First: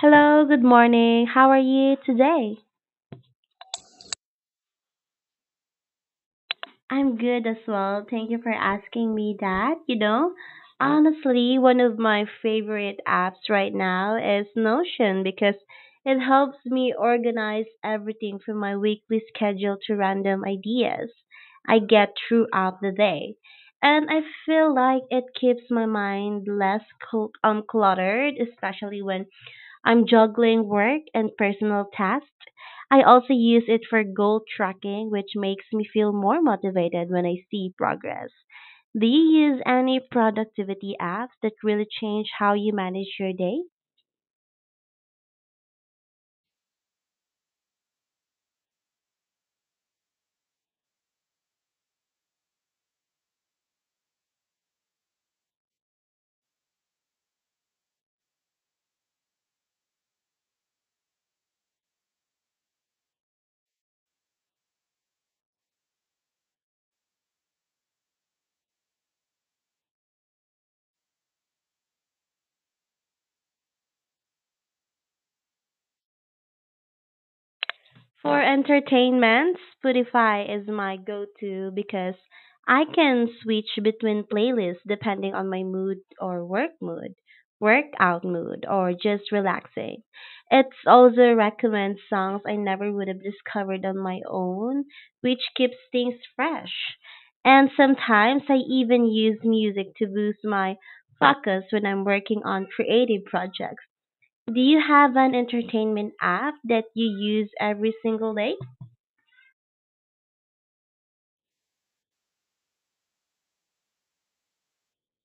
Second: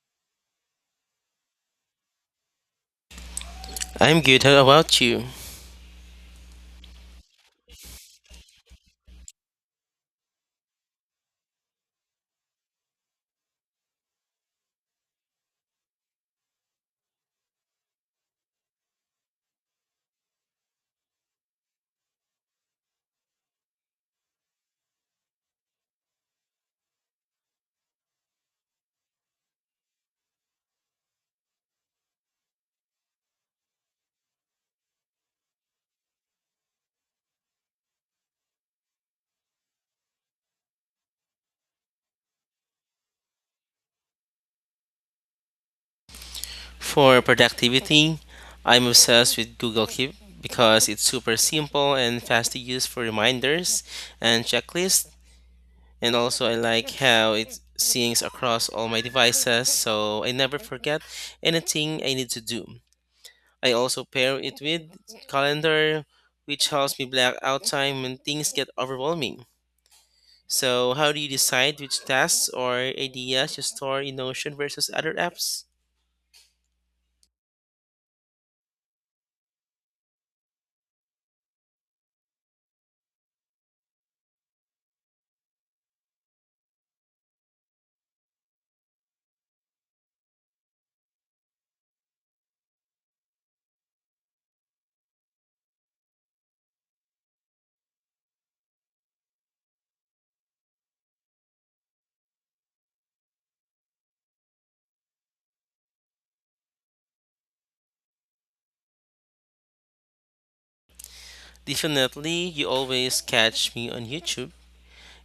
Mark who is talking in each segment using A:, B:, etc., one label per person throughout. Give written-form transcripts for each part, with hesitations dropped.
A: Hello, good morning. How are you today?
B: I'm good. How about you?
A: I'm good as well. Thank you for asking me that. You know, honestly, one of my favorite apps right now is Notion because it helps me organize everything from my weekly schedule to random ideas I get throughout the day. And I feel like it keeps my mind less cluttered, especially when I'm juggling work and personal tasks. I also use it for goal tracking, which makes me feel more motivated when I see progress. Do you use any productivity apps that really change how you manage your day?
B: For productivity, I'm obsessed with Google Keep because it's super simple and fast to use for reminders and checklists. And also, I like how it syncs across all my devices so I never forget anything I need to do. I also pair it with Calendar, which helps me black out time when things get overwhelming. So, how do you decide which tasks or ideas you store in Notion versus other apps?
A: For entertainment, Spotify is my go-to because I can switch between playlists depending on my mood or work mood, workout mood, or just relaxing. It also recommends songs I never would have discovered on my own, which keeps things fresh. And sometimes I even use music to boost my focus when I'm working on creative projects. Do you have an entertainment app that you use every single day?
B: Definitely, you always catch me on YouTube.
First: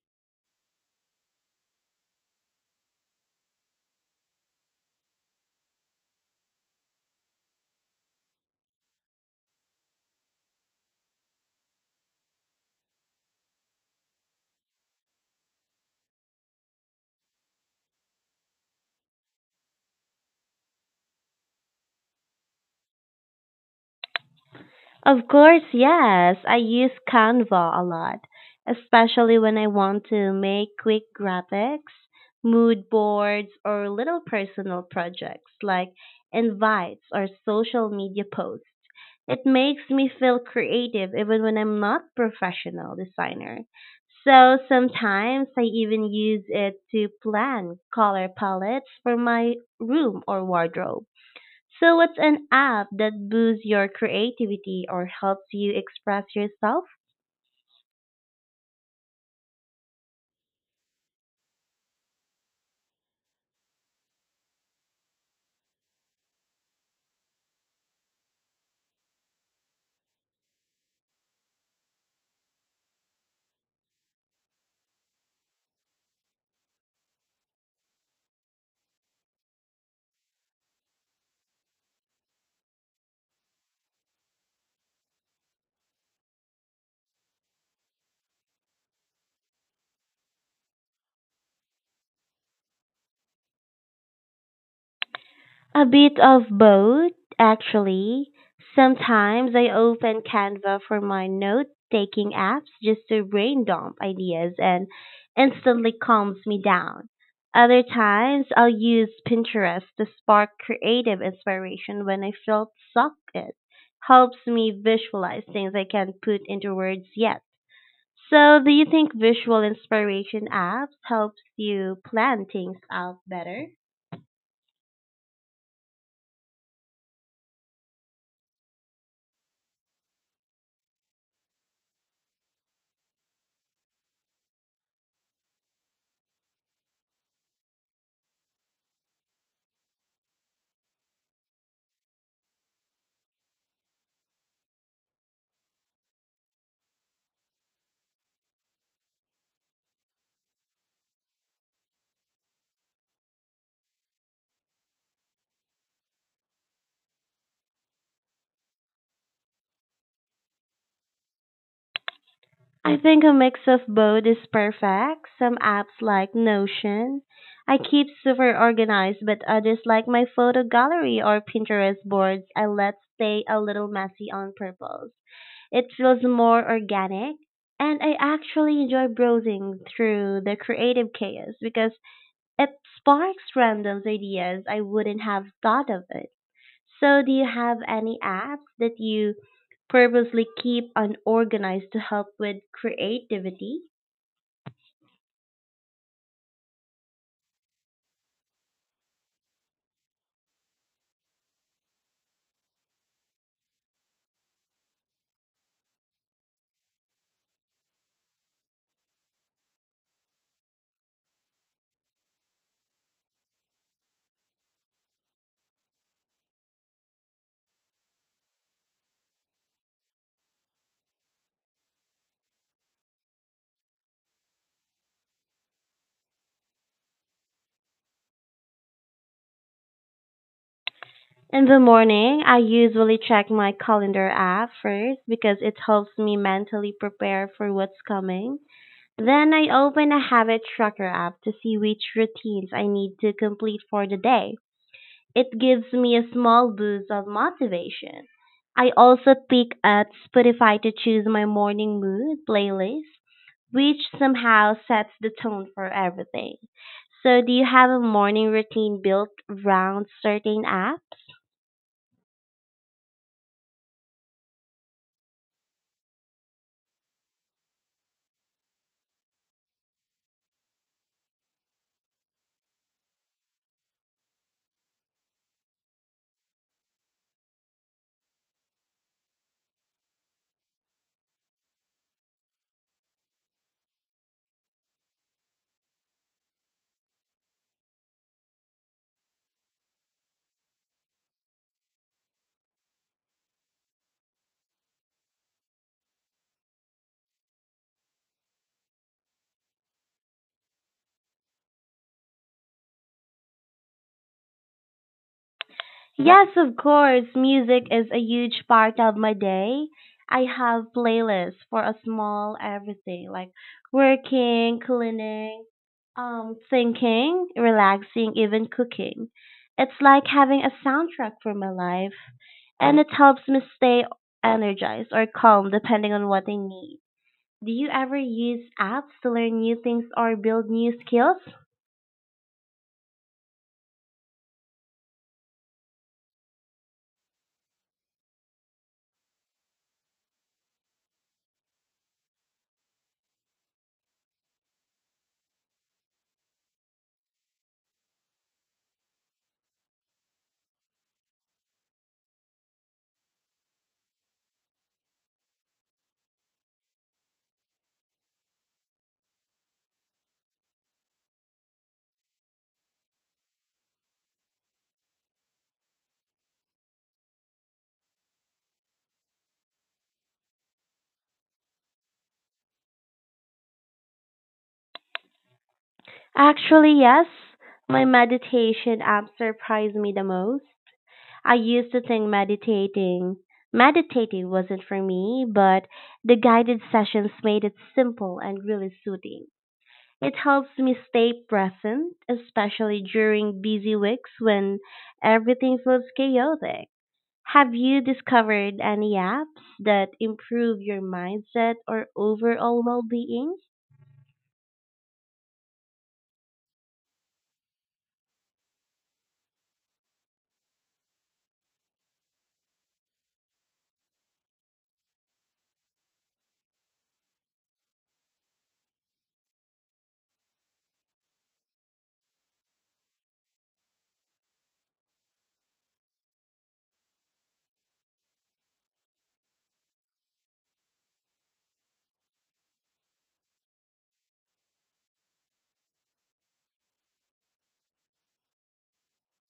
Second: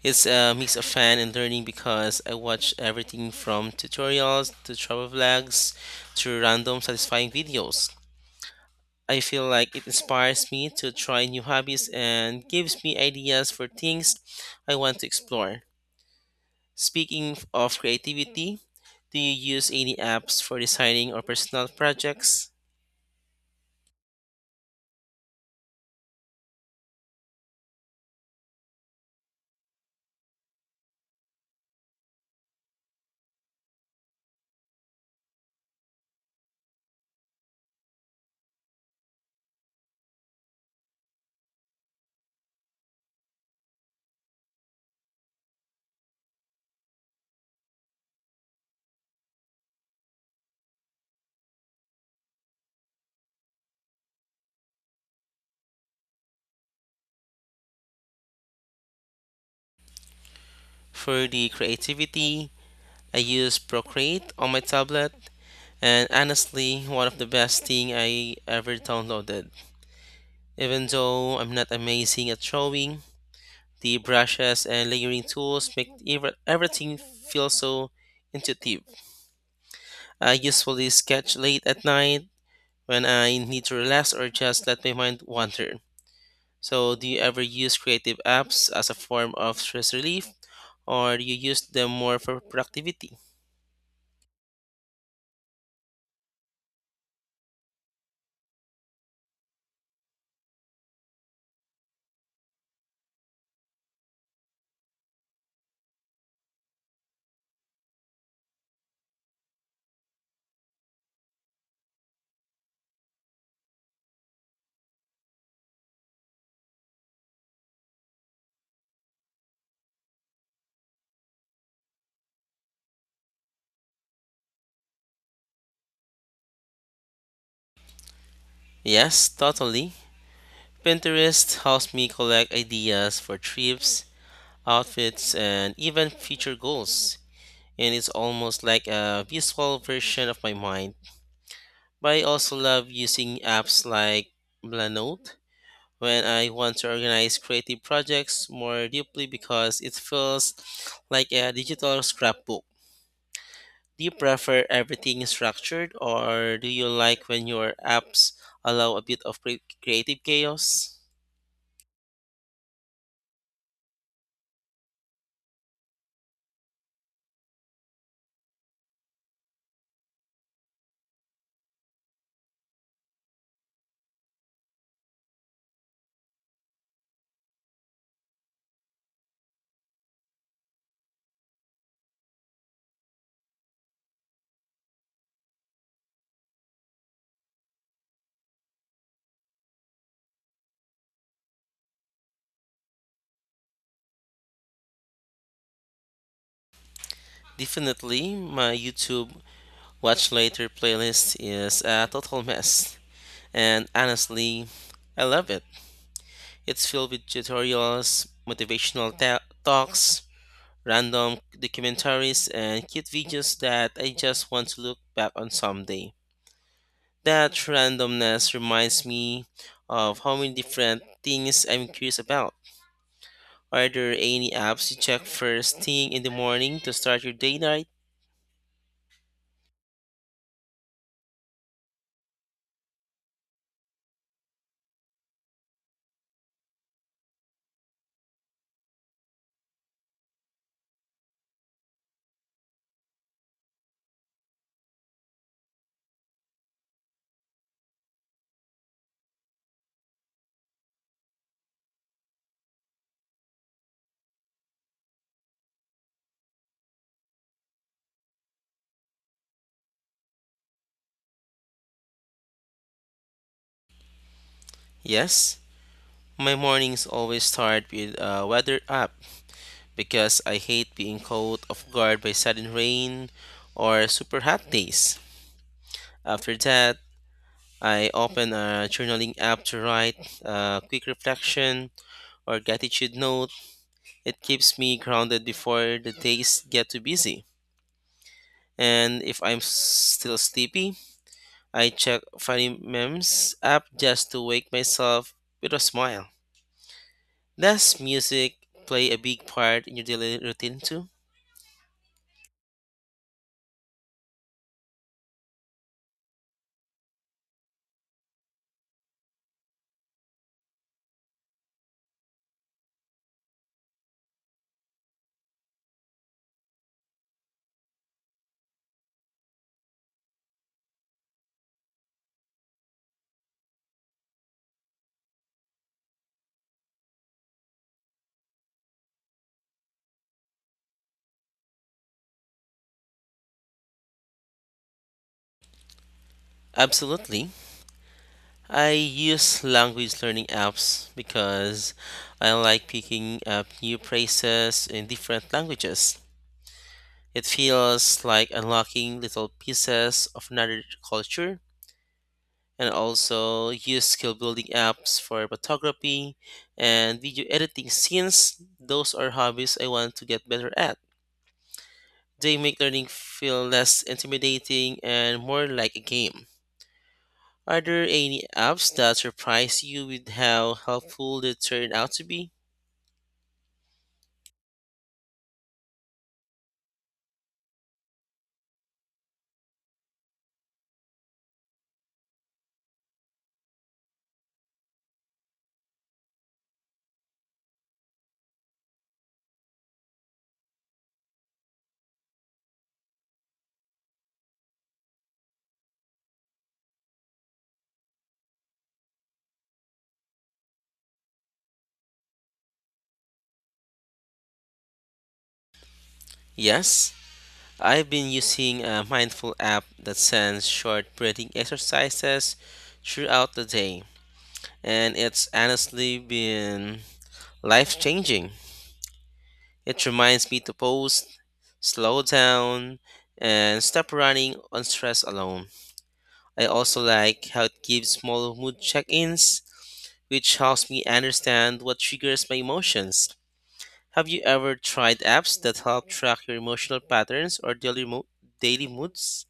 B: It's a mix of fun and learning because I watch everything from tutorials to travel vlogs to random satisfying videos. I feel like it inspires me to try new hobbies and gives me ideas for things I want to explore. Speaking of creativity, do you use any apps for designing or personal projects?
A: Of course, yes. I use Canva a lot, especially when I want to make quick graphics, mood boards, or little personal projects like invites or social media posts. It makes me feel creative even when I'm not professional designer. So sometimes I even use it to plan color palettes for my room or wardrobe. So what's an app that boosts your creativity or helps you express yourself?
B: For the creativity, I use Procreate on my tablet and honestly one of the best thing I ever downloaded. Even though I'm not amazing at drawing, the brushes and layering tools make everything feel so intuitive. I usually sketch late at night when I need to relax or just let my mind wander. So, do you ever use creative apps as a form of stress relief, or do you use them more for productivity?
A: A bit of both, actually. Sometimes I open Canva for my note taking apps just to brain dump ideas and instantly calms me down. Other times I'll use Pinterest to spark creative inspiration when I feel stuck. It helps me visualize things I can't put into words yet. So, do you think visual inspiration apps helps you plan things out better?
B: Yes, totally. Pinterest helps me collect ideas for trips, outfits, and even future goals. And it's almost like a visual version of my mind. But I also love using apps like Blanote when I want to organize creative projects more deeply because it feels like a digital scrapbook. Do you prefer everything structured or do you like when your apps allow a bit of creative chaos?
A: I think a mix of both is perfect. Some apps like Notion, I keep super organized, but others like my photo gallery or Pinterest boards, I let stay a little messy on purpose. It feels more organic, and I actually enjoy browsing through the creative chaos because it sparks random ideas I wouldn't have thought of. So, do you have any apps that you purposely keep unorganized to help with creativity?
B: Definitely, my YouTube Watch Later playlist is a total mess, and honestly, I love it. It's filled with tutorials, motivational talks, random documentaries, and cute videos that I just want to look back on someday. That randomness reminds me of how many different things I'm curious about. Are there any apps you check first thing in the morning to start your day right?
A: In the morning, I usually check my calendar app first because it helps me mentally prepare for what's coming. Then I open a habit tracker app to see which routines I need to complete for the day. It gives me a small boost of motivation. I also pick at Spotify to choose my morning mood playlist which somehow sets the tone for everything. So, do you have a morning routine built around certain apps?
B: Yes, my mornings always start with a weather app, because I hate being caught off guard by sudden rain or super hot days. After that, I open a journaling app to write a quick reflection or gratitude note. It keeps me grounded before the days get too busy. And if I'm still sleepy, I check Funny Memes app just to wake myself with a smile. Does music play a big part in your daily routine too?
A: Yes, of course. Music is a huge part of my day. I have playlists for a small everything like working, cleaning, thinking, relaxing, even cooking. It's like having a soundtrack for my life, and it helps me stay energized or calm depending on what I need. Do you ever use apps to learn new things or build new skills?
B: Absolutely. I use language learning apps because I like picking up new phrases in different languages. It feels like unlocking little pieces of another culture and also use skill building apps for photography and video editing since those are hobbies I want to get better at. They make learning feel less intimidating and more like a game. Are there any apps that surprise you with how helpful they turn out to be?
A: Actually, yes. My meditation app surprised me the most. I used to think meditating wasn't for me, but the guided sessions made it simple and really soothing. It helps me stay present, especially during busy weeks when everything feels chaotic. Have you discovered any apps that improve your mindset or overall well being?
B: Yes, I've been using a mindful app that sends short breathing exercises throughout the day, and it's honestly been life changing. It reminds me to pause, slow down, and stop running on stress alone. I also like how it gives small mood check ins which helps me understand what triggers my emotions. Have you ever tried apps that help track your emotional patterns or daily moods?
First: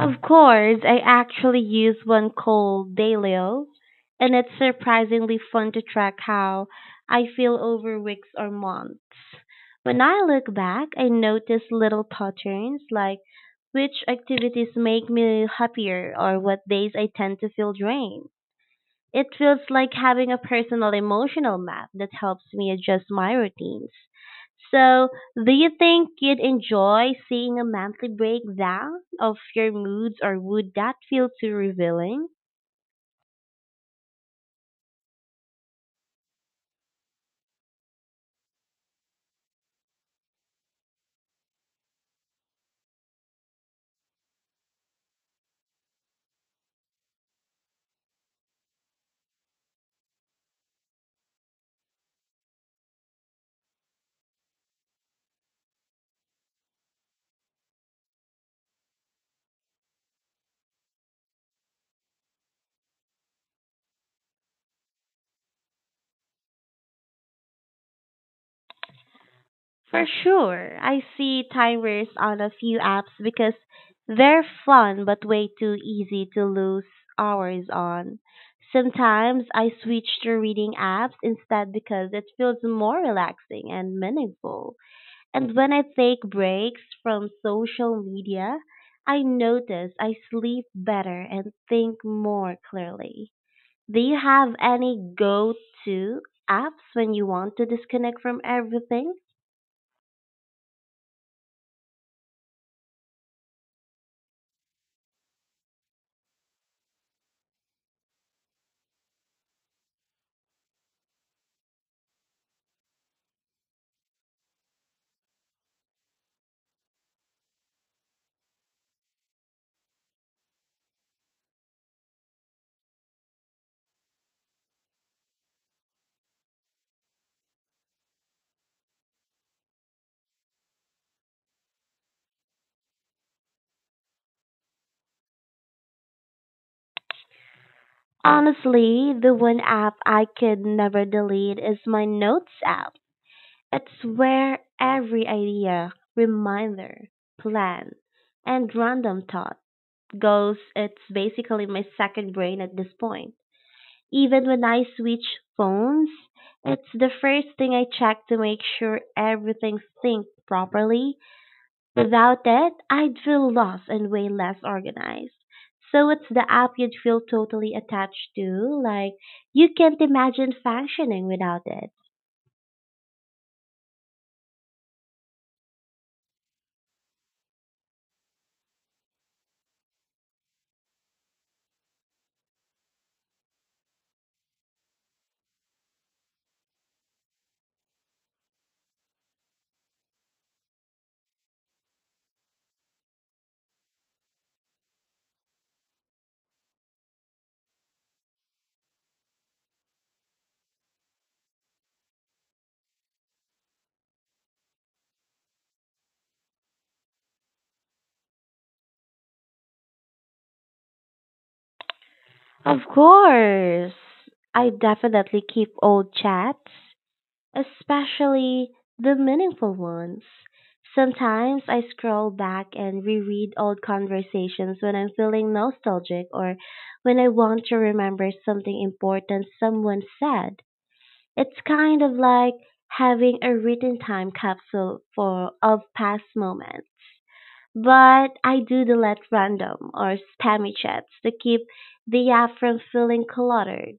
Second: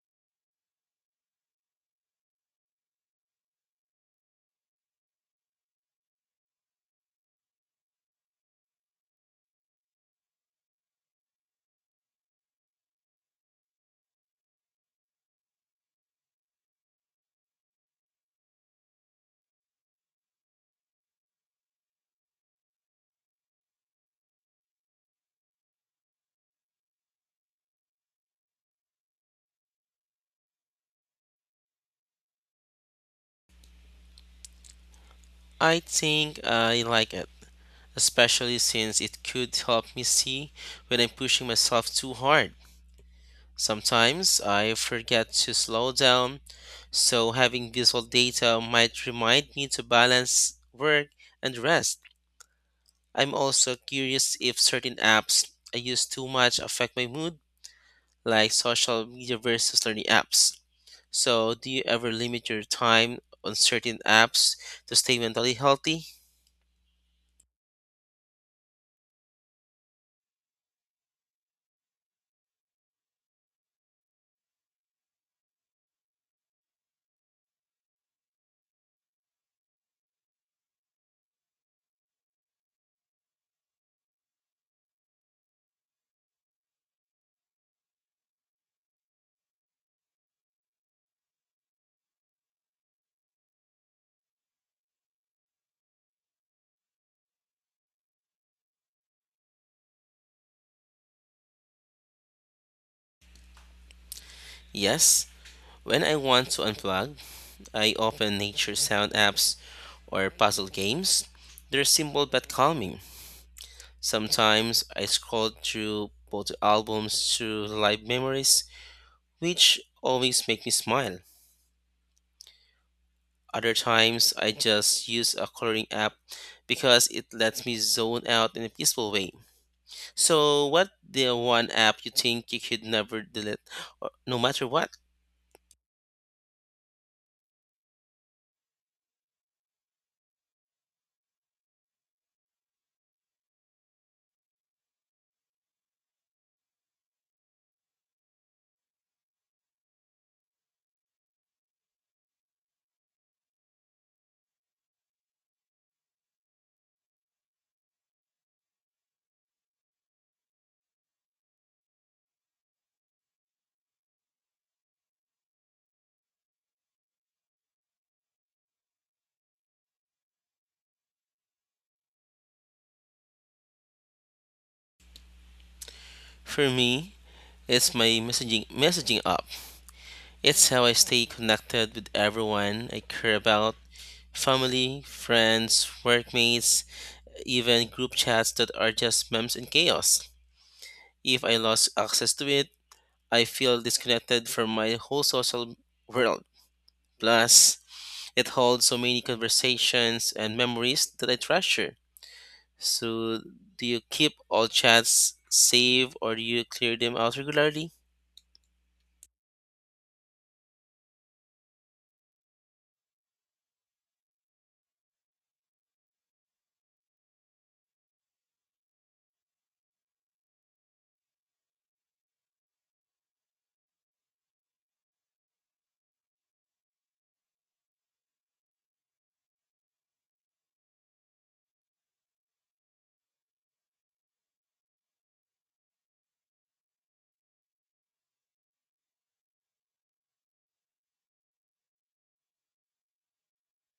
A: Of course, I actually use one called Dailyo, and it's surprisingly fun to track how I feel over weeks or months. When I look back, I notice little patterns like which activities make me happier or what days I tend to feel drained. It feels like having a personal emotional map that helps me adjust my routines. So, do you think you'd enjoy seeing a monthly breakdown of your moods, or would that feel too revealing?
B: I think I like it, especially since it could help me see when I'm pushing myself too hard. Sometimes I forget to slow down, so having visual data might remind me to balance work and rest. I'm also curious if certain apps I use too much affect my mood like social media versus learning apps. So, do you ever limit your time on certain apps to stay mentally healthy?
A: For sure, I see timers on a few apps because they're fun but way too easy to lose hours on. Sometimes I switch to reading apps instead because it feels more relaxing and meaningful. And when I take breaks from social media, I notice I sleep better and think more clearly. Do you have any go to apps when you want to disconnect from everything?
B: Yes. When I want to unplug, I open nature sound apps or puzzle games. They're simple but calming. Sometimes I scroll through photo albums to live memories, which always make me smile. Other times I just use a coloring app because it lets me zone out in a peaceful way. So, what the one app you think you could never delete, no matter what?
A: Honestly, the one app I could never delete is my notes app. It's where every idea, reminder, plan, and random thought goes. It's basically my second brain at this point. Even when I switch phones, it's the first thing I check to make sure everything's synced properly. Without it, I'd feel lost and way less organized. So it's the app you'd feel totally attached to, like you can't imagine functioning without it.
B: For me, it's my messaging app. It's how I stay connected with everyone I care about, family, friends, workmates, even group chats that are just memes and chaos. If I lost access to it, I feel disconnected from my whole social world. Plus, it holds so many conversations and memories that I treasure. So, do you keep all chats safe or do you clear them out regularly?
A: Of course, I definitely keep old chats, especially the meaningful ones. Sometimes I scroll back and reread old conversations when I'm feeling nostalgic or when I want to remember something important someone said. It's kind of like having a written time capsule for of past moments. But I do delete random or spammy chats to keep the app from feeling cluttered.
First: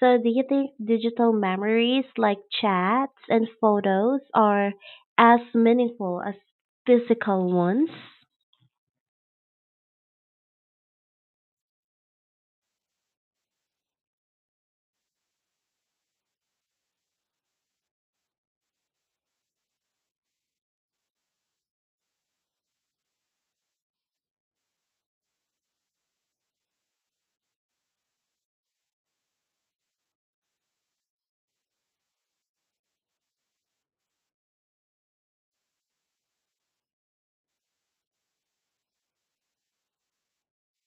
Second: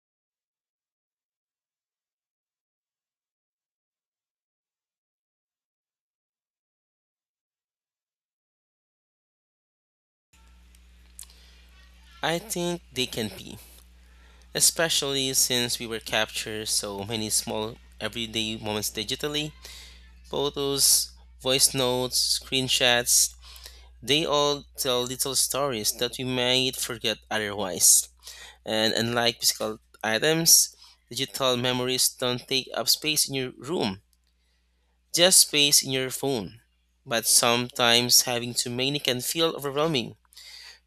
A: So do you think digital memories like chats and photos are as meaningful as physical ones?
B: I think they can be, especially since we were captured so many small everyday moments digitally. Photos, voice notes, screenshots, they all tell little stories that we might forget otherwise. And unlike physical items, digital memories don't take up space in your room, just space in your phone. But sometimes having too many can feel overwhelming,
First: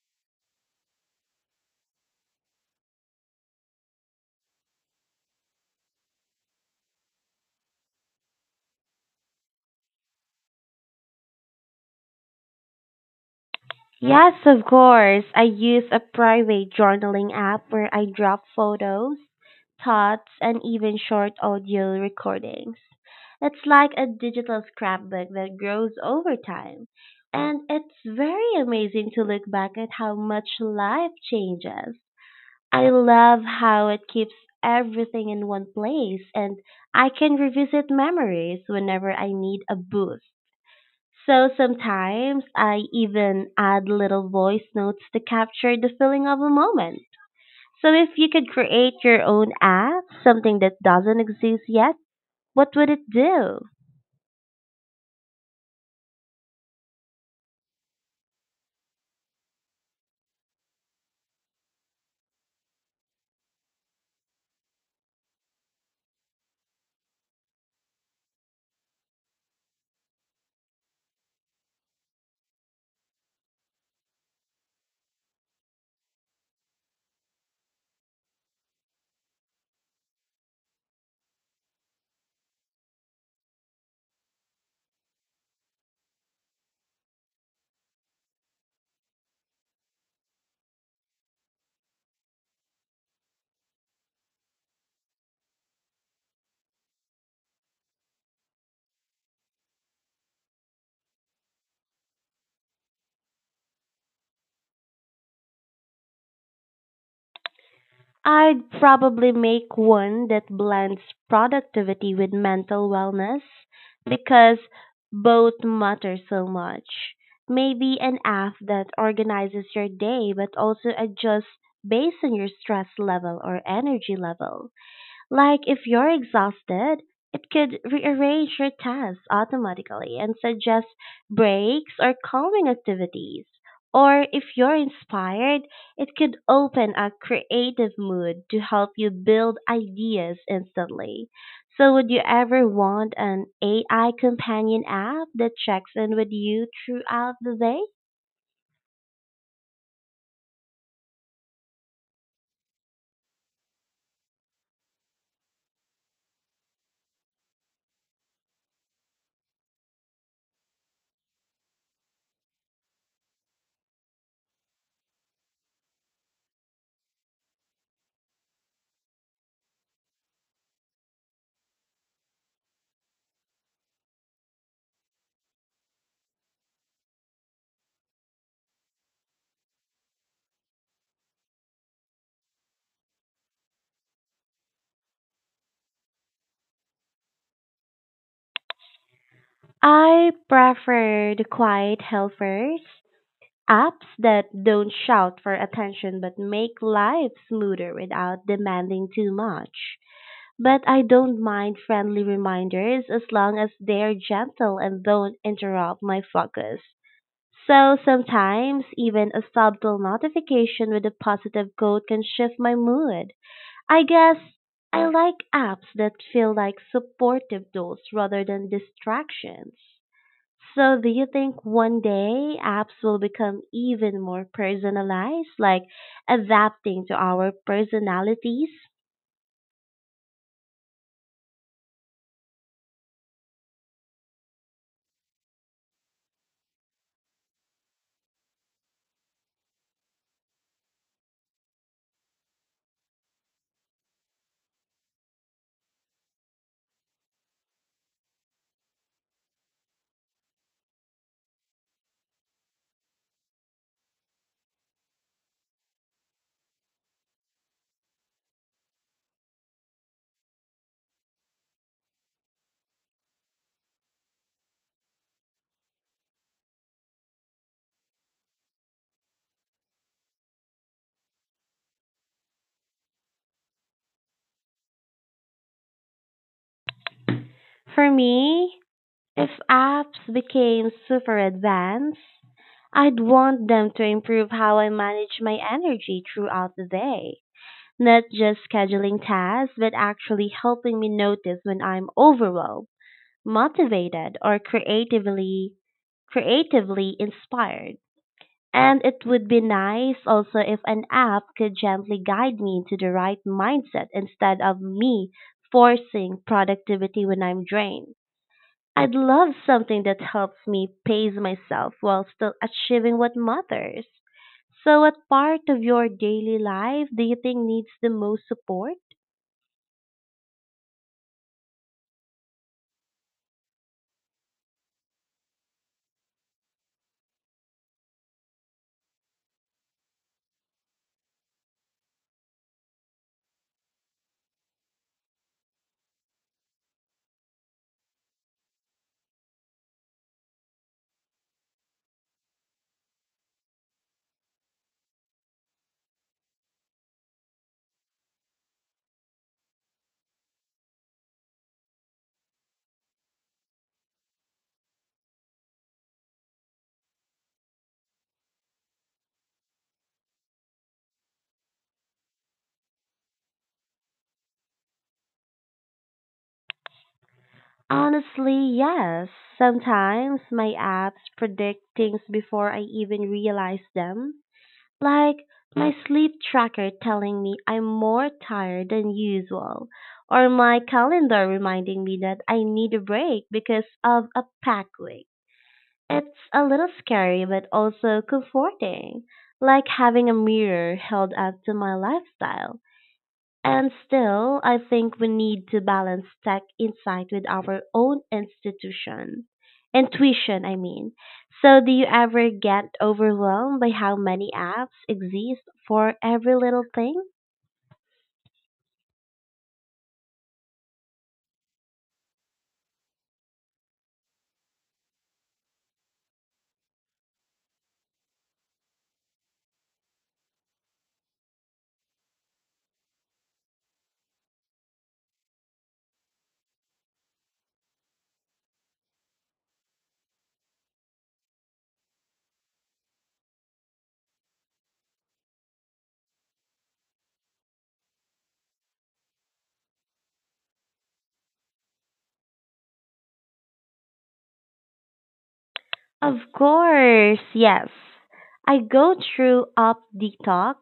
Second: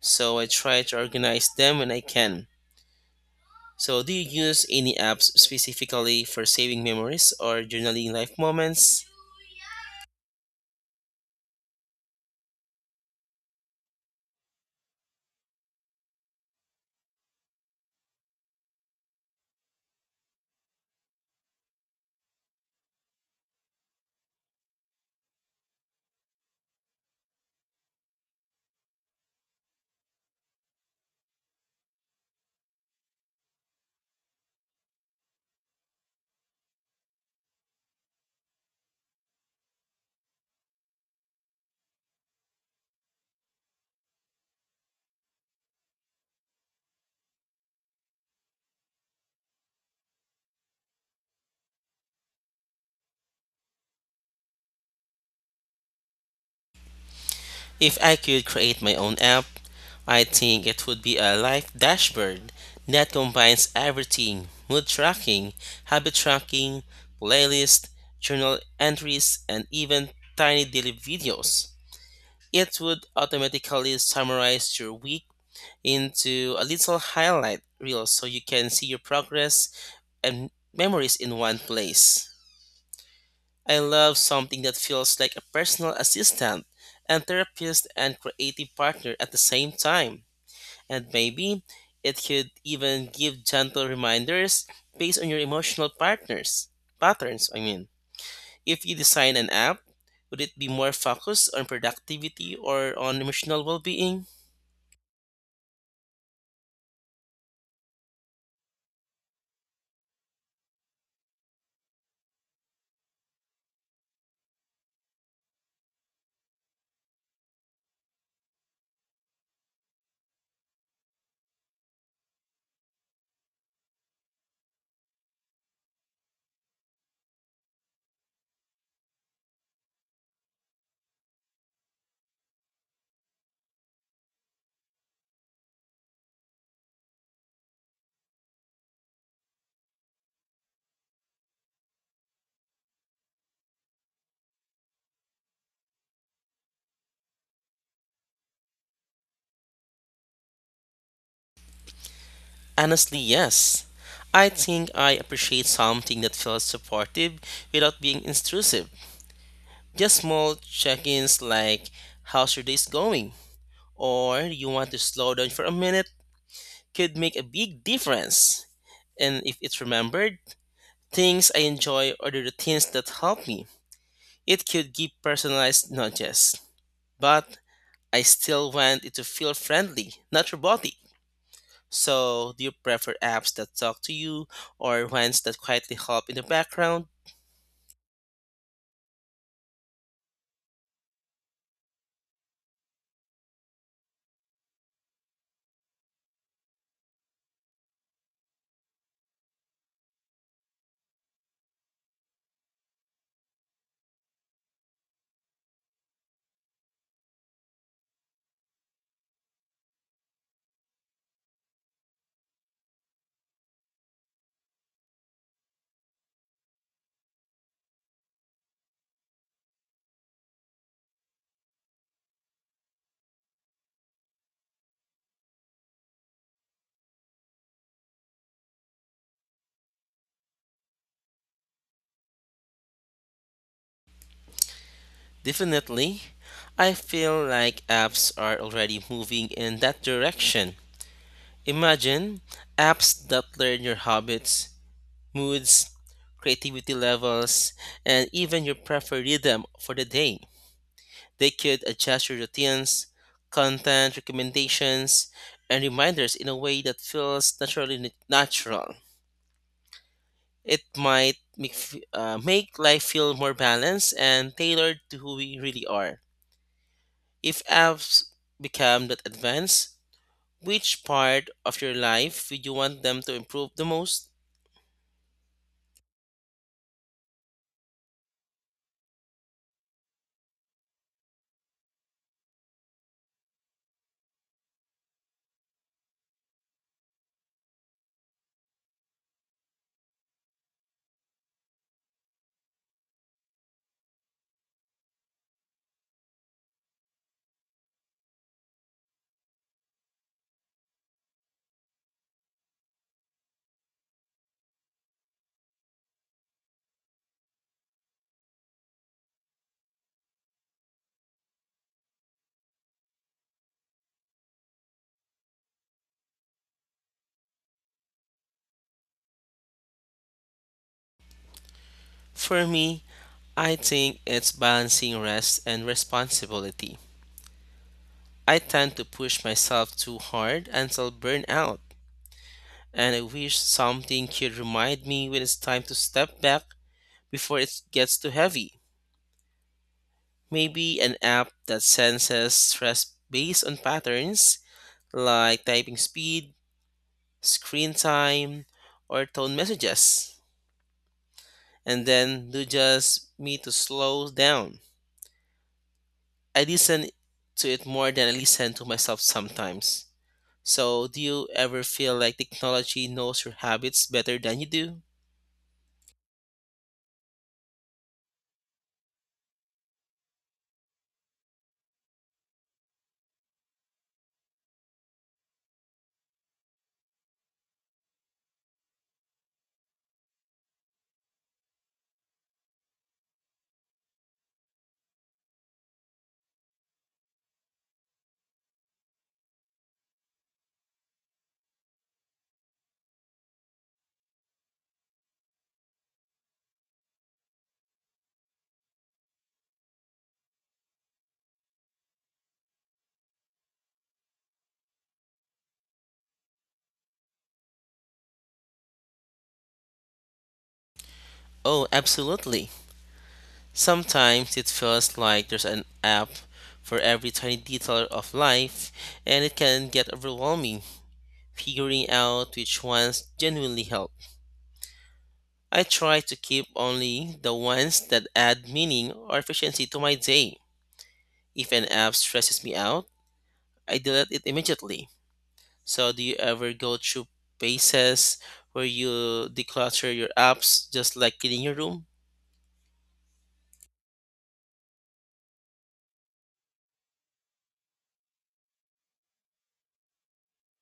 B: so I try to organize them when I can. So, do you use any apps specifically for saving memories or journaling life moments?
A: Yes, of course. I use a private journaling app where I drop photos, thoughts, and even short audio recordings. It's like a digital scrapbook that grows over time. And it's very amazing to look back at how much life changes. I love how it keeps everything in one place and I can revisit memories whenever I need a boost. So sometimes I even add little voice notes to capture the feeling of a moment. So if you could create your own app, something that doesn't exist yet, what would it do?
B: If I could create my own app, I think it would be a life dashboard that combines everything: mood tracking, habit tracking, playlist, journal entries, and even tiny daily videos. It would automatically summarize your week into a little highlight reel so you can see your progress and memories in one place. I love something that feels like a personal assistant and therapist and creative partner at the same time. And maybe it could even give gentle reminders based on your emotional partners patterns, I mean. If you design an app, would it be more focused on productivity or on emotional well-being?
A: I'd probably make one that blends productivity with mental wellness because both matter so much. Maybe an app that organizes your day but also adjusts based on your stress level or energy level. Like if you're exhausted, it could rearrange your tasks automatically and suggest breaks or calming activities. Or if you're inspired, it could open a creative mood to help you build ideas instantly. So, would you ever want an AI companion app that checks in with you throughout the day?
B: Honestly, yes. I think I appreciate something that feels supportive without being intrusive. Just small check ins like, how's your day's going? Or you want to slow down for a minute could make a big difference. And if it's remembered, things I enjoy or the routines that help me, it could give personalized nudges. But I still want it to feel friendly, not robotic. So, do you prefer apps that talk to you or ones that quietly help in the background?
A: I prefer the quiet helpers. Apps that don't shout for attention but make life smoother without demanding too much. But I don't mind friendly reminders as long as they're gentle and don't interrupt my focus. So sometimes even a subtle notification with a positive quote can shift my mood. I guess I like apps that feel like supportive tools rather than distractions. So do you think one day apps will become even more personalized, like adapting to our personalities?
B: Definitely. I feel like apps are already moving in that direction. Imagine apps that learn your habits, moods, creativity levels, and even your preferred rhythm for the day. They could adjust your routines, content recommendations, and reminders in a way that feels natural. It might make, make life feel more balanced and tailored to who we really are. If apps become that advanced, which part of your life would you want them to improve the most?
A: For me, if apps became super advanced, I'd want them to improve how I manage my energy throughout the day. Not just scheduling tasks, but actually helping me notice when I'm overwhelmed, motivated, or creatively inspired. And it would be nice also if an app could gently guide me into the right mindset instead of me forcing productivity when I'm drained. I'd love something that helps me pace myself while still achieving what matters. So, what part of your daily life do you think needs the most support?
B: For me, I think it's balancing rest and responsibility. I tend to push myself too hard until burnout, and I wish something could remind me when it's time to step back before it gets too heavy. Maybe an app that senses stress based on patterns like typing speed, screen time, or tone messages, and then do just me to slow down. I listen to it more than I listen to myself sometimes. So, do you ever feel like technology knows your habits better than you do?
A: Honestly, yes. Sometimes my apps predict things before I even realize them like my sleep tracker telling me I'm more tired than usual, or my calendar reminding me that I need a break because of a packed week. It's a little scary, but also comforting, like having a mirror held up to my lifestyle. And still, I think we need to balance tech insight with our own institution. Intuition, I mean. So, do you ever get overwhelmed by how many apps exist for every little thing?
B: Oh, absolutely. Sometimes it feels like there's an app for every tiny detail of life, and it can get overwhelming figuring out which ones genuinely help. I try to keep only the ones that add meaning or efficiency to my day. If an app stresses me out, I delete it immediately. So, do you ever go through phases where you declutter your apps just like cleaning your room?
A: Of course, yes. I go through up detox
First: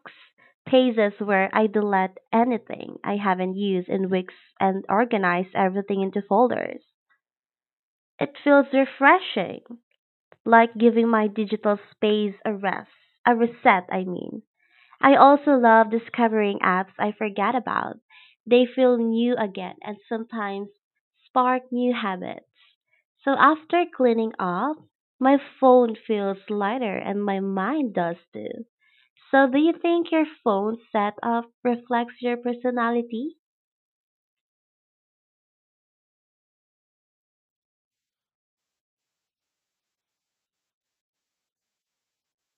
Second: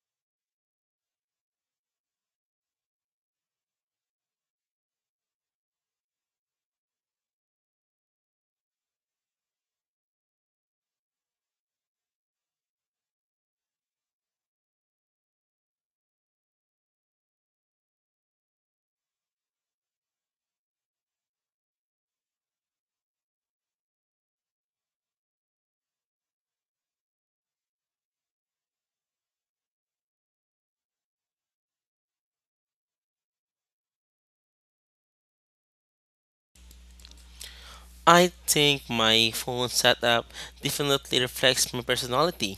A: phases where I delete anything I haven't used in weeks and organize everything into folders. It feels refreshing like giving my digital space a rest, a reset, I mean. I also love discovering apps I forgot about. They feel new again and sometimes spark new habits. So after cleaning up, my phone feels lighter and my mind does too. So do you think your phone setup reflects your personality?
B: I think my phone setup definitely reflects my personality.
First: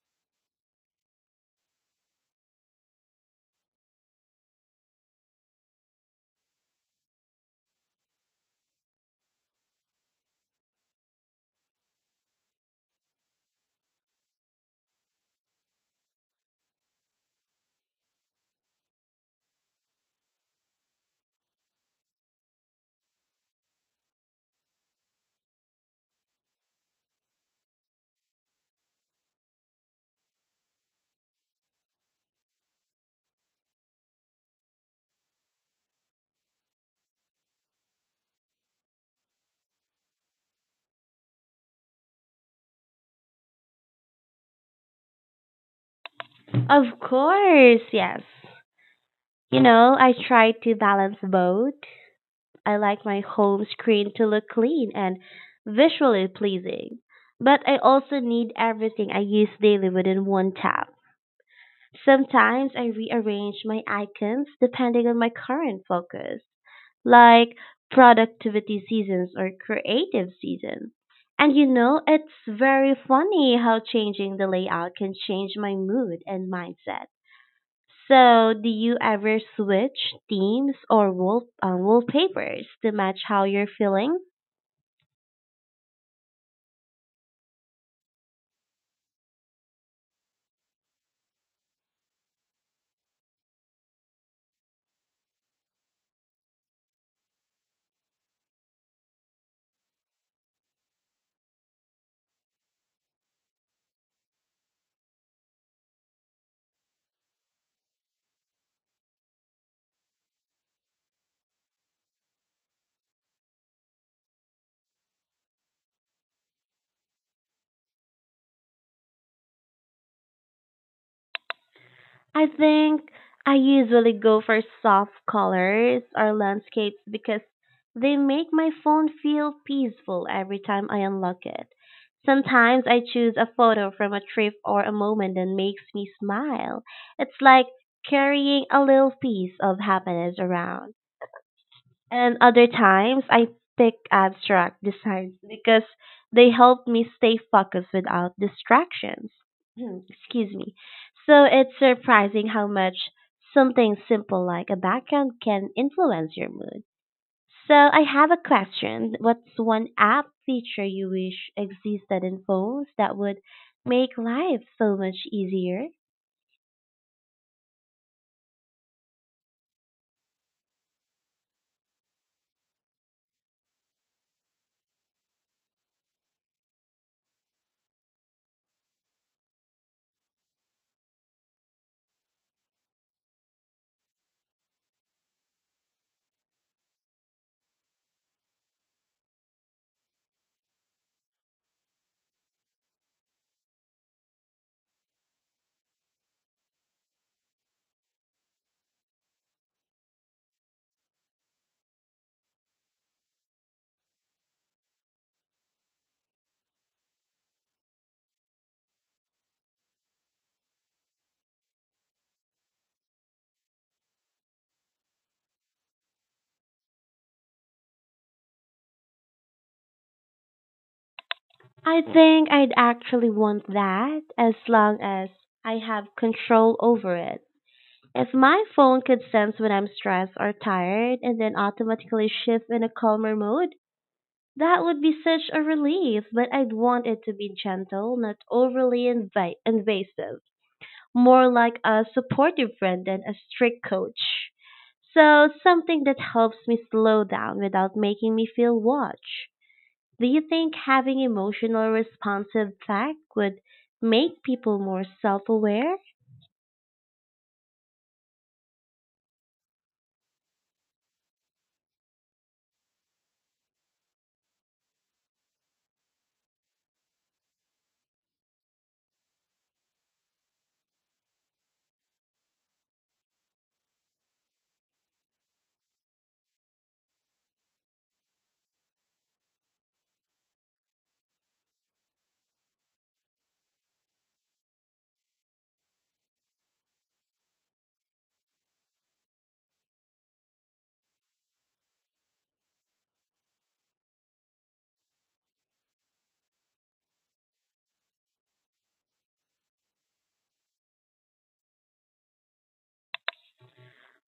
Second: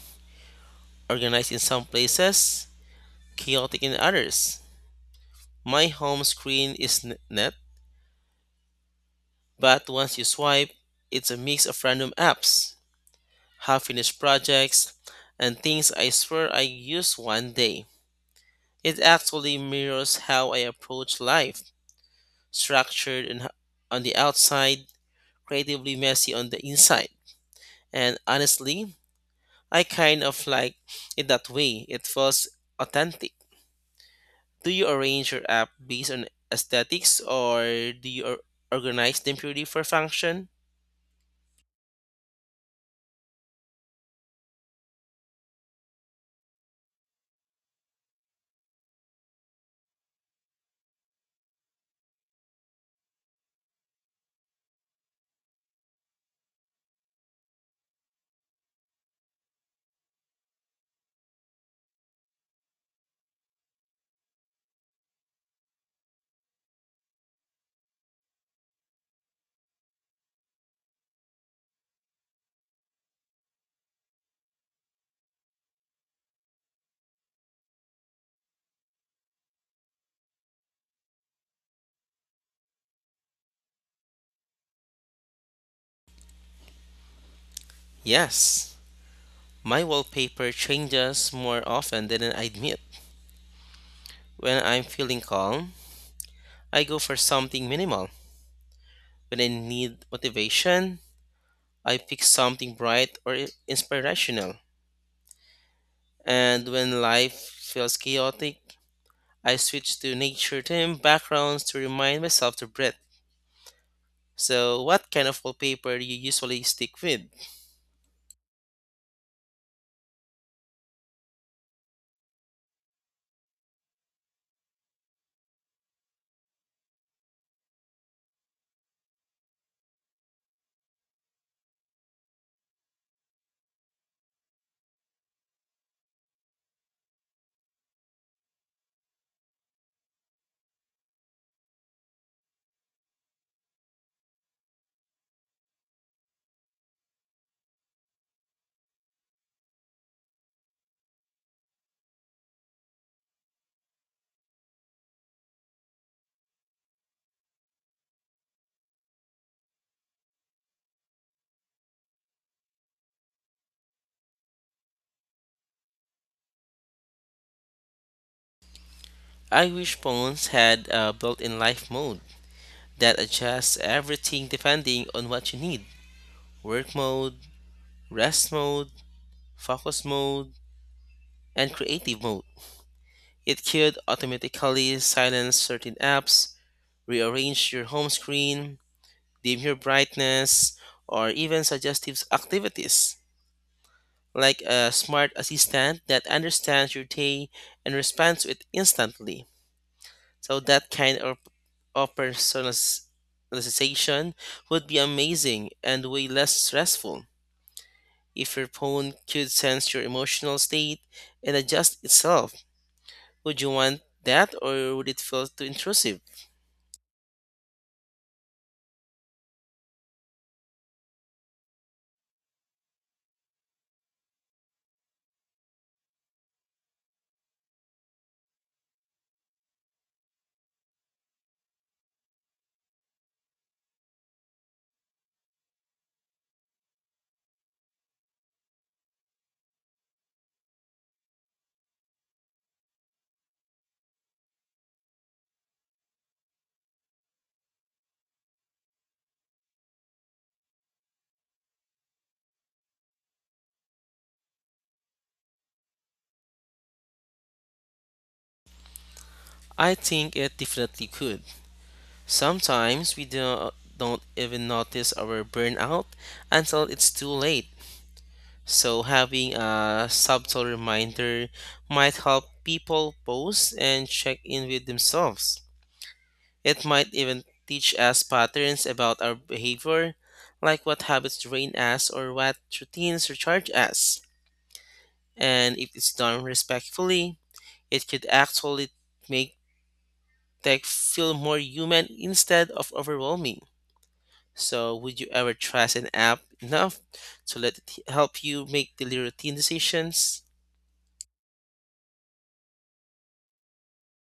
B: Organized in some places, chaotic in others. My home screen is net. But once you swipe, it's a mix of random apps, half finished projects, and things I swear I use one day. It actually mirrors how I approach life, structured and on the outside, creatively messy on the inside. And honestly, I kind of like it that way. It feels authentic. Do you arrange your app based on aesthetics or do you organize them purely for function?
A: Of course, yes. You know, I try to balance both. I like my home screen to look clean and visually pleasing, but I also need everything I use daily within one tap. Sometimes I rearrange my icons depending on my current focus, like productivity seasons or creative season. And you know, it's very funny how changing the layout can change my mood and mindset. So, do you ever switch themes or wallpapers to match how you're feeling?
B: Yes. My wallpaper changes more often than I admit. When I'm feeling calm, I go for something minimal. When I need motivation, I pick something bright or inspirational. And when life feels chaotic, I switch to nature theme backgrounds to remind myself to breathe. So, what kind of wallpaper do you usually stick with?
A: I think I usually go for soft colors or landscapes because they make my phone feel peaceful every time I unlock it. Sometimes I choose a photo from a trip or a moment that makes me smile. It's like carrying a little piece of happiness around. And other times I pick abstract designs because they help me stay focused without distractions. Excuse me. So it's surprising how much something simple like a background can influence your mood. So I have a question. What's one app feature you wish existed in phones that would make life so much easier?
B: I wish phones had a built-in life mode that adjusts everything depending on what you need. Work mode, rest mode, focus mode, and creative mode. It could automatically silence certain apps, rearrange your home screen, dim your brightness, or even suggestive activities, like a smart assistant that understands your day and responds to it instantly. So, that kind of personalization would be amazing and way less stressful. If your phone could sense your emotional state and adjust itself, would you want that or would it feel too intrusive?
A: I think I'd actually want that as long as I have control over it. If my phone could sense when I'm stressed or tired and then automatically shift in a calmer mode, that would be such a relief, but I'd want it to be gentle, not invasive, more like a supportive friend than a strict coach. So, something that helps me slow down without making me feel watched. Do you think having emotional responsive tech would make people more self aware?
B: I think it definitely could. Sometimes don't even notice our burnout until it's too late. So, having a subtle reminder might help people pause and check in with themselves. It might even teach us patterns about our behavior, like what habits drain us or what routines recharge us. And if it's done respectfully, it could actually make They feel more human instead of overwhelming. So, would you ever trust an app enough to let it help you make daily routine decisions?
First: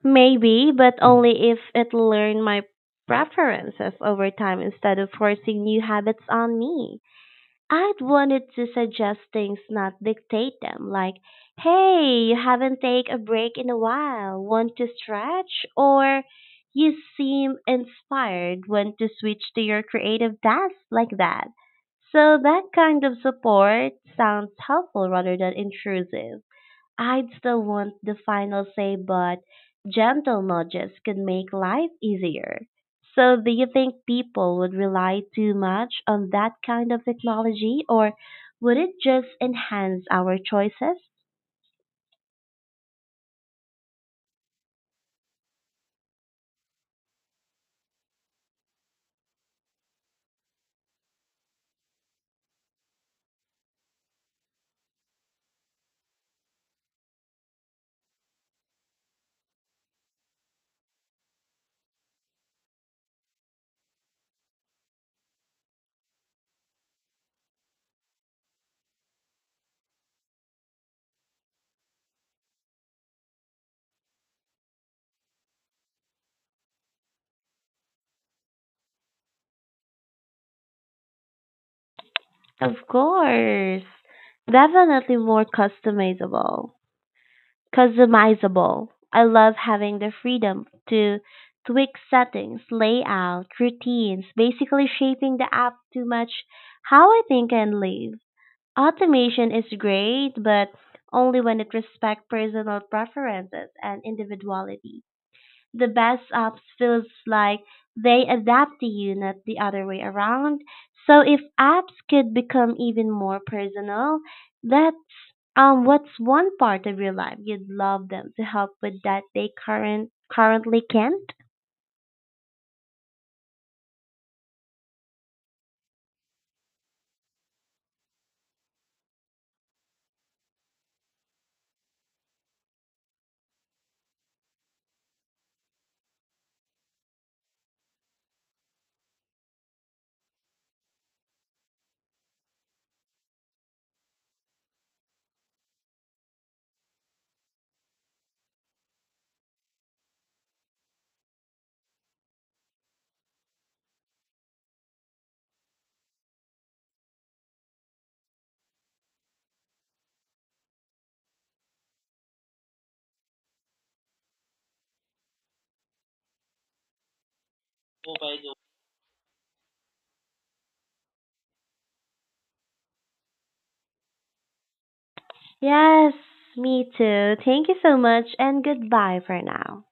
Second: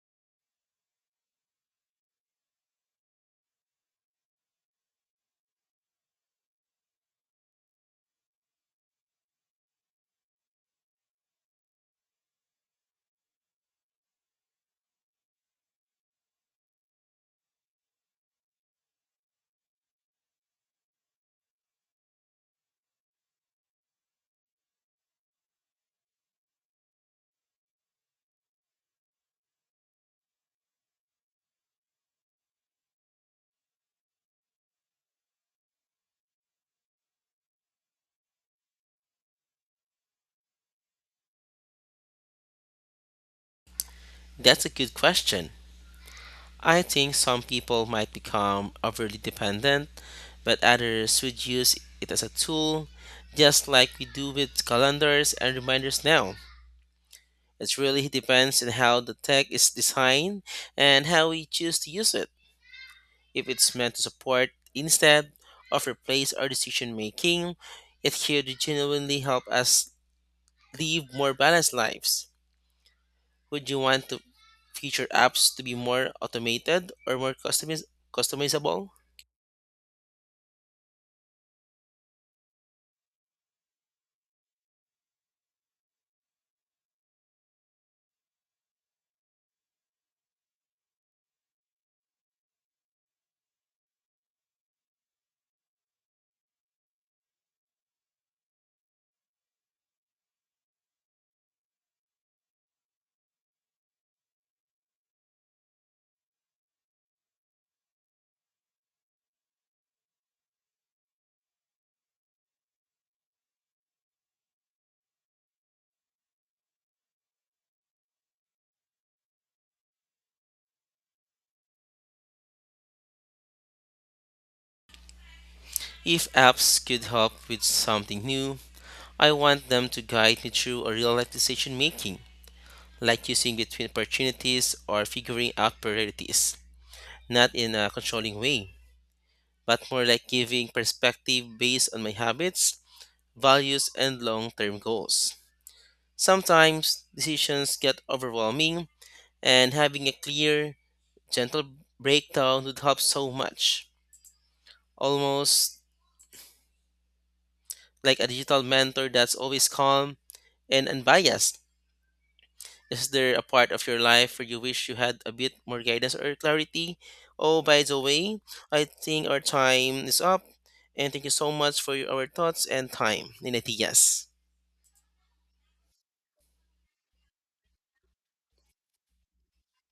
A: Maybe, but only if it learned my preferences over time instead of forcing new habits on me. I'd wanted to suggest things, not dictate them, like, hey, you haven't taken a break in a while, want to stretch? Or you seem inspired, want to switch to your creative task like that. So that kind of support sounds helpful rather than intrusive. I'd still want the final say, but gentle nudges could make life easier. So, do you think people would rely too much on that kind of technology, or would it just enhance our choices?
B: That's a good question. I think some people might become overly dependent, but others would use it as a tool, just like we do with calendars and reminders now. It really depends on how the tech is designed and how we choose to use it. If it's meant to support instead of replace our decision making, it could genuinely help us live more balanced lives. Would you want the future apps to be more automated or more customizable?
A: Of course, definitely more customizable. Customizable. I love having the freedom to tweak settings, layout, routines, basically shaping the app to match how I think and live. Automation is great, but only when it respects personal preferences and individuality. The best apps feels like they adapt to you, not the other way around. So if apps could become even more personal, that's what's one part of your life you'd love them to help with that they currently can't?
B: If apps could help with something new, I want them to guide me through a real life decision making, like choosing between opportunities or figuring out priorities, not in a controlling way, but more like giving perspective based on my habits, values, and long term goals. Sometimes decisions get overwhelming, and having a clear, gentle breakdown would help so much. Almost like a digital mentor that's always calm and unbiased. Is there a part of your life where you wish you had a bit more guidance or clarity? Oh, by the way, I think our time is up. And thank you so much for your, our thoughts and time. 90, yes.
A: Yes, me too. Thank you so much and goodbye for now.